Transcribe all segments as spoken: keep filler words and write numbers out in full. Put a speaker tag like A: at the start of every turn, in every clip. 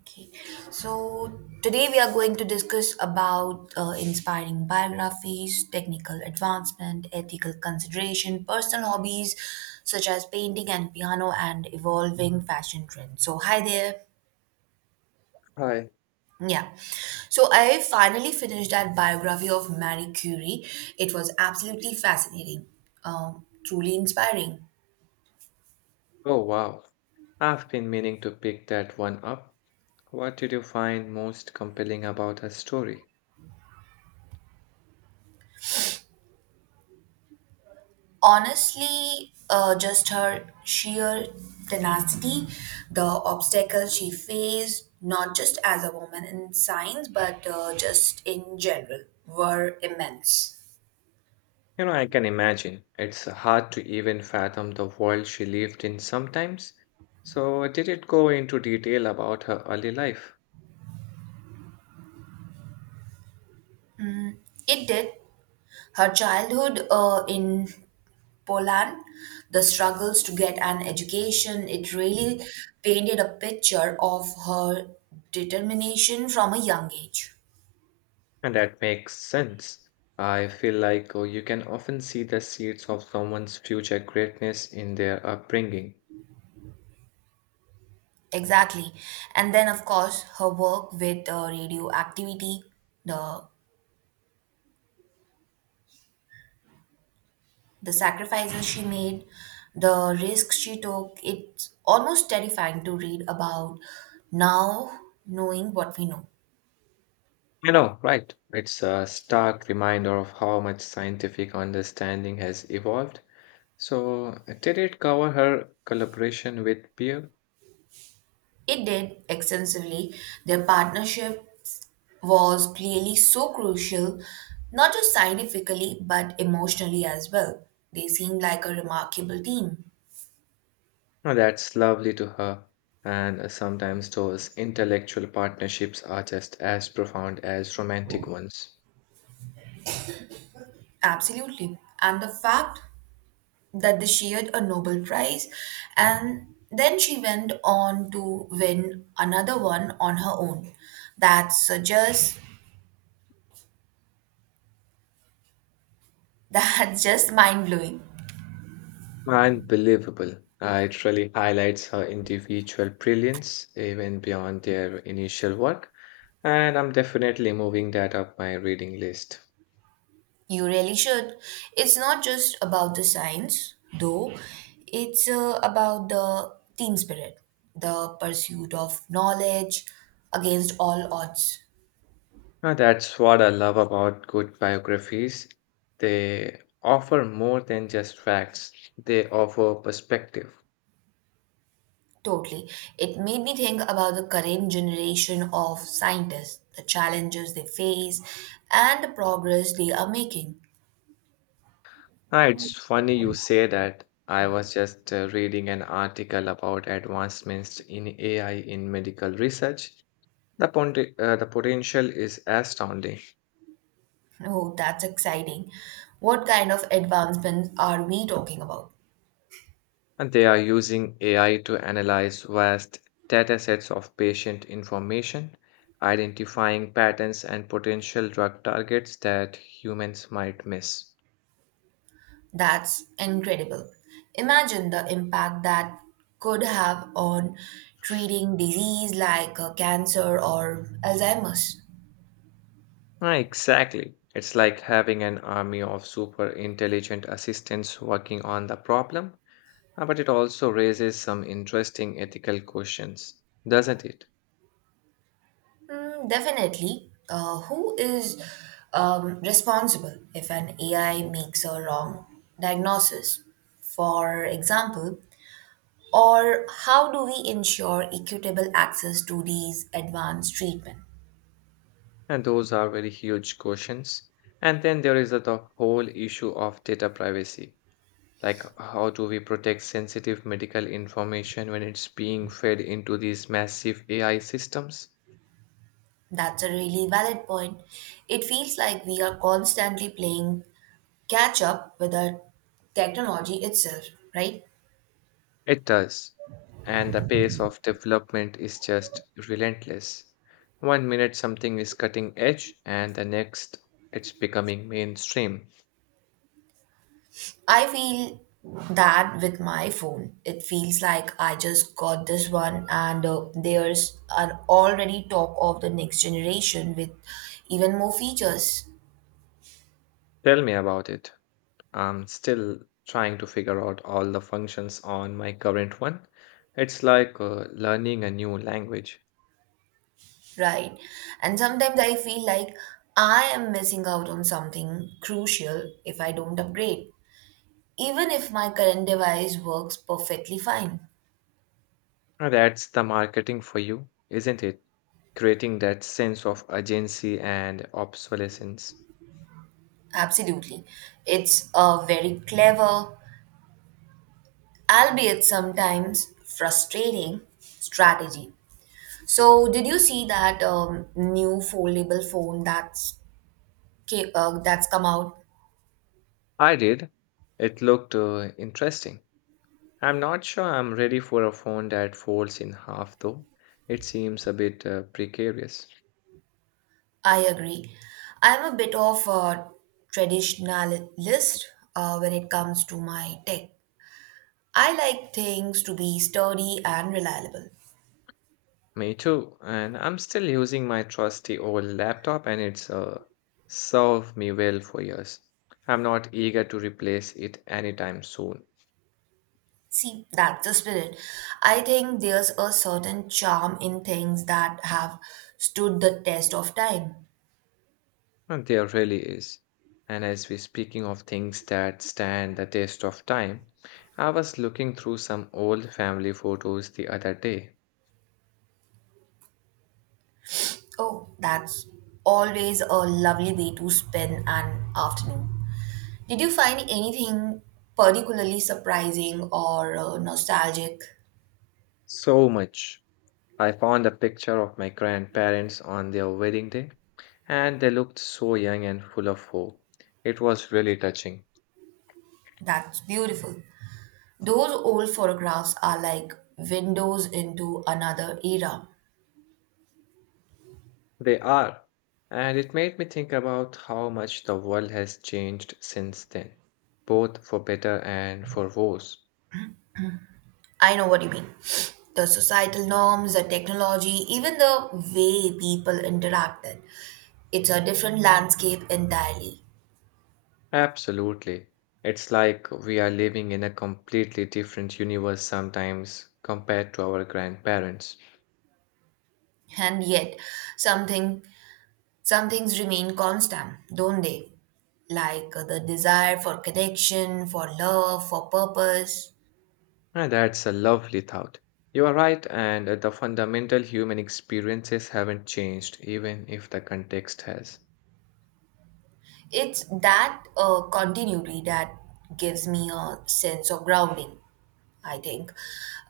A: Okay. So today we are going to discuss about uh, inspiring biographies, technical advancement, ethical consideration, personal hobbies such as painting and piano, and evolving fashion trends. So hi there.
B: Hi.
A: Yeah. So I finally finished that biography of Marie Curie. It was absolutely fascinating, um, truly inspiring.
B: Oh, wow. I've been meaning to pick that one up. What did you find most compelling about her story?
A: Honestly, uh, just her sheer tenacity, the obstacles she faced, not just as a woman in science, but uh, just in general, were immense.
B: You know, I can imagine. It's hard to even fathom the world she lived in sometimes. So, did it go into detail about her early life?
A: It did. Her childhood uh, in Poland, the struggles to get an education, it really painted a picture of her determination from a young age.
B: And that makes sense. I feel like oh, you can often see the seeds of someone's future greatness in their upbringing.
A: Exactly. And then, of course, her work with uh, radioactivity, the the sacrifices she made, the risks she took. It's almost terrifying to read about now, knowing what we know.
B: You know, right. It's a stark reminder of how much scientific understanding has evolved. So, did it cover her collaboration with Pierre?
A: It did extensively. Their partnership was clearly so crucial, not just scientifically, but emotionally as well. They seemed like a remarkable team.
B: Now, that's lovely to her. And uh, sometimes those intellectual partnerships are just as profound as romantic ones.
A: Absolutely. And the fact that they shared a Nobel Prize. And then she went on to win another one on her own. That's uh, just that's just mind blowing.
B: Unbelievable. Uh, it really highlights her individual brilliance, even beyond their initial work. And I'm definitely moving that up my reading list.
A: You really should. It's not just about the science, though. It's uh, about the team spirit, the pursuit of knowledge against all odds.
B: Now, that's what I love about good biographies. They offer more than just facts, they offer perspective.
A: Totally. It made me think about the current generation of scientists, the challenges they face, and the progress they are making.
B: Ah, it's funny you say that. I was just uh, reading an article about advancements in A I in medical research. The, pon- uh, the potential is astounding,
A: Oh, that's exciting. What kind of advancements are we talking about?
B: and they are using A I to analyze vast datasets of patient information, identifying patterns and potential drug targets that humans might miss.
A: That's incredible. Imagine the impact that could have on treating disease like uh, cancer or Alzheimer's.
B: Ah, exactly. It's like having an army of super intelligent assistants working on the problem. Uh, But it also raises some interesting ethical questions, doesn't it?
A: Mm, definitely. Uh, who is um, responsible if an A I makes a wrong diagnosis, for example? Or how do we ensure equitable access to these advanced treatment?
B: And those are very huge questions. And then there is the the whole issue of data privacy. Like, how do we protect sensitive medical information when it's being fed into these massive A I systems?
A: That's a really valid point. It feels like we are constantly playing catch up with the technology itself, right?
B: It does. And the pace of development is just relentless. One minute something is cutting edge, and the next it's becoming mainstream.
A: I feel that with my phone. It feels like I just got this one, and uh, there's an already talk of the next generation with even more features,
B: Tell me about it. I'm still trying to figure out all the functions on my current one. It's like uh, learning a new language.
A: right? And sometimes I feel like I am missing out on something crucial if I don't upgrade, even if my current device works perfectly fine.
B: Uh, That's the marketing for you, isn't it? Creating that sense of urgency and obsolescence.
A: Absolutely. It's a very clever, albeit sometimes frustrating, strategy. So, did you see that um, new foldable phone that's ca- uh, that's come out?
B: I did. It looked uh, interesting. I'm not sure I'm ready for a phone that folds in half, though. It seems a bit uh, precarious.
A: I agree. I'm a bit of a traditionalist uh, when it comes to my tech. I like things to be sturdy and reliable.
B: Me too, and I'm still using my trusty old laptop and it's uh, served me well for years. I'm not eager to replace it anytime soon.
A: See, that's the spirit. I think there's a certain charm in things that have stood the test of time.
B: And there really is. And as we're speaking of things that stand the test of time, I was looking through some old family photos the other day.
A: Oh, that's always a lovely way to spend an afternoon. Did you find anything particularly surprising or uh, nostalgic?
B: So much. I found a picture of my grandparents on their wedding day, and they looked so young and full of hope. It was really touching.
A: That's beautiful. Those old photographs are like windows into another era.
B: They are. And it made me think about how much the world has changed since then, both for better and for worse.
A: I know what you mean. The societal norms, the technology, even the way people interacted. It's a different landscape entirely.
B: Absolutely. It's like we are living in a completely different universe sometimes compared to our grandparents.
A: And yet, something some things remain constant, don't they? Like uh, the desire for connection, for love, for purpose.
B: And that's a lovely thought. You are right, and the fundamental human experiences haven't changed, even if the context has.
A: It's that uh, continuity that gives me a sense of grounding, I think,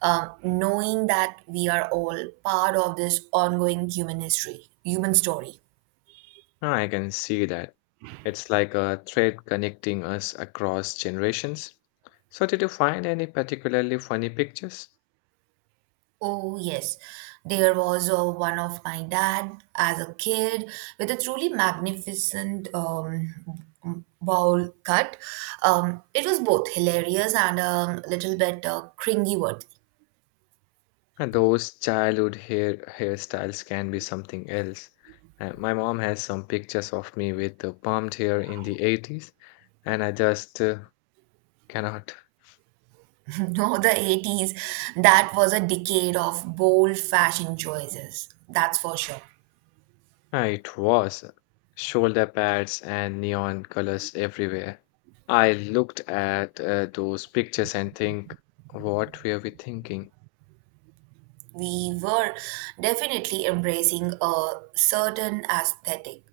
A: um, knowing that we are all part of this ongoing human history human story.
B: I can see that. It's like a thread connecting us across generations. So, did you find any particularly funny pictures?
A: Oh yes, there was uh, one of my dad as a kid with a truly magnificent um, bowl cut. Um, it was both hilarious and a little bit uh, cringy.
B: And those childhood hair hairstyles can be something else. Uh, my mom has some pictures of me with the permed hair in the eighties, and I just uh, cannot.
A: No, the eighties, that was a decade of bold fashion choices. That's for sure.
B: Uh, It was shoulder pads and neon colors everywhere. I looked at uh, those pictures and think, what were we thinking?
A: We were definitely embracing a certain aesthetic.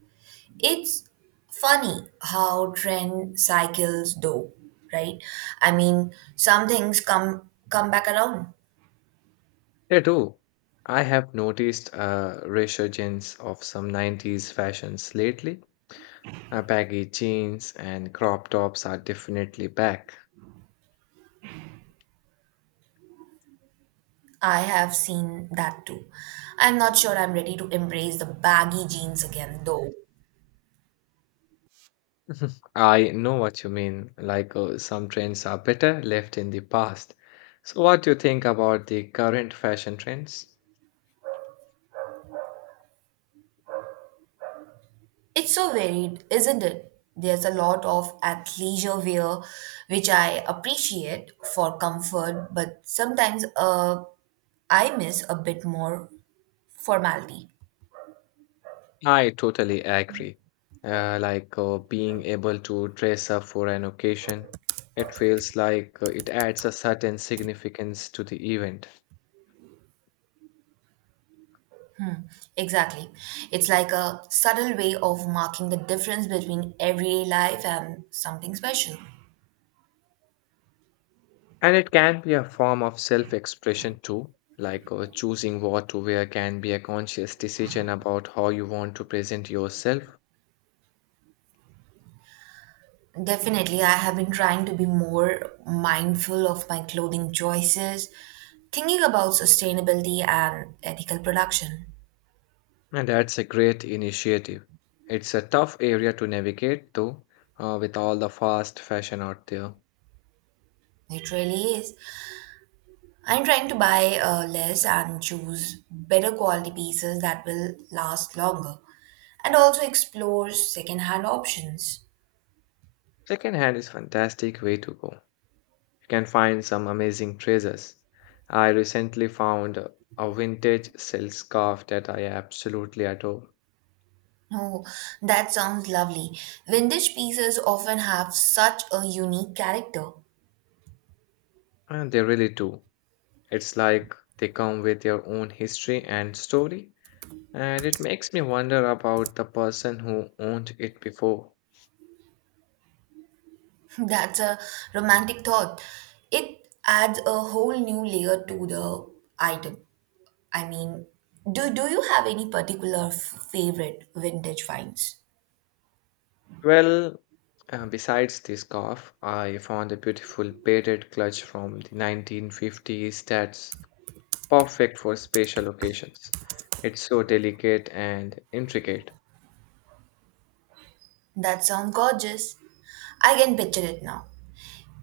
A: It's funny how trend cycles do, right? I mean, some things come come back around.
B: They do. I have noticed a resurgence of some nineties fashions lately. Uh, baggy jeans and crop tops are definitely back.
A: I have seen that too. I'm not sure I'm ready to embrace the baggy jeans again though.
B: I know what you mean, like uh, some trends are better left in the past. So, what do you think about the current fashion trends?
A: It's so varied, isn't it? There's a lot of athleisure wear, which I appreciate for comfort, but sometimes uh, I miss a bit more formality.
B: I totally agree. Uh, like uh, being able to dress up for an occasion, it feels like uh, it adds a certain significance to the event.
A: Exactly. It's like a subtle way of marking the difference between everyday life and something special.
B: And it can be a form of self expression too, like uh, choosing what to wear can be a conscious decision about how you want to present yourself,
A: Definitely, I have been trying to be more mindful of my clothing choices, thinking about sustainability and ethical production.
B: and that's a great initiative. It's a tough area to navigate though, uh, with all the fast fashion out there.
A: It really is. I'm trying to buy uh, less and choose better quality pieces that will last longer and also explore secondhand options.
B: Secondhand is fantastic way to go. You can find some amazing treasures. I recently found a a vintage silk scarf that I absolutely adore,
A: Oh, that sounds lovely. Vintage pieces often have such a unique character.
B: and they really do. It's like they come with their own history and story, and it makes me wonder about the person who owned it before.
A: That's a romantic thought. It adds a whole new layer to the item. I mean, do, do you have any particular f- favorite vintage finds?
B: Well, uh, besides this scarf, I found a beautiful beaded clutch from the nineteen fifties that's perfect for special occasions. It's so delicate and intricate.
A: That sounds gorgeous. I can picture it now.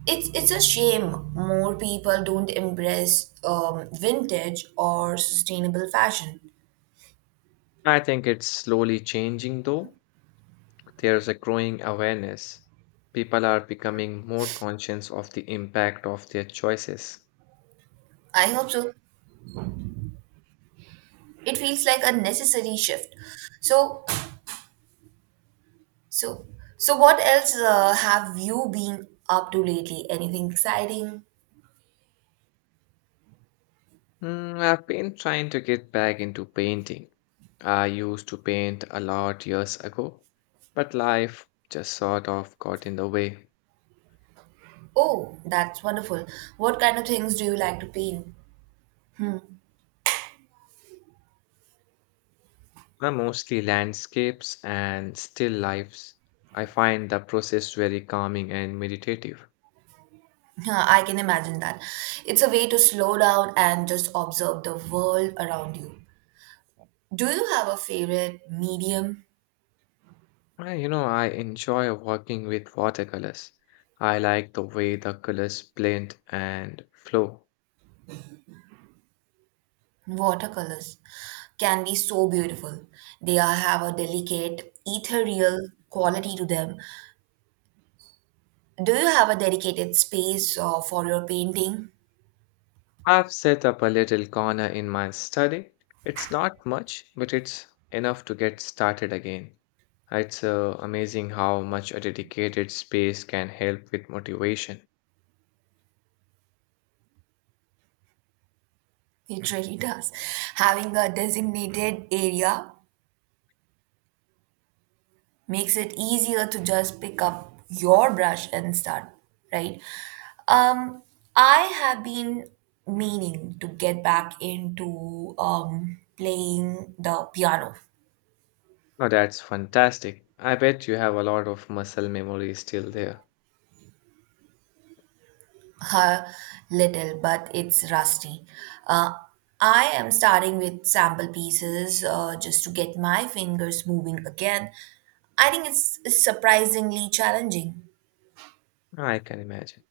A: It's it's a shame more people don't embrace um, vintage or sustainable fashion.
B: I think it's slowly changing though. There's a growing awareness. People are becoming more conscious of the impact of their choices.
A: I hope so. It feels like a necessary shift. So so so what else uh, have you been up to lately? Anything exciting?
B: Mm, I've been trying to get back into painting. I used to paint a lot years ago, but life just sort of got in the way.
A: Oh, that's wonderful. What kind of things do you like to paint?
B: Now mostly landscapes and still lifes. I find the process very calming and meditative.
A: Huh, I can imagine that. It's a way to slow down and just observe the world around you. Do you have a favorite medium?
B: Uh, You know, I enjoy working with watercolors. I like the way the colors blend and flow.
A: Watercolors can be so beautiful. They are- have a delicate, ethereal quality to them. Do you have a dedicated space uh, for your painting?
B: I've set up a little corner in my study. It's not much, but it's enough to get started again. It's uh, amazing how much a dedicated space can help with motivation.
A: It really does. Having a designated area makes it easier to just pick up your brush and start, right? Um, I have been meaning to get back into um, playing the piano.
B: Now that's fantastic. I bet you have a lot of muscle memory still there.
A: A little, but it's rusty. Uh, I am starting with sample pieces uh, just to get my fingers moving again. I think it's surprisingly challenging.
B: I can imagine.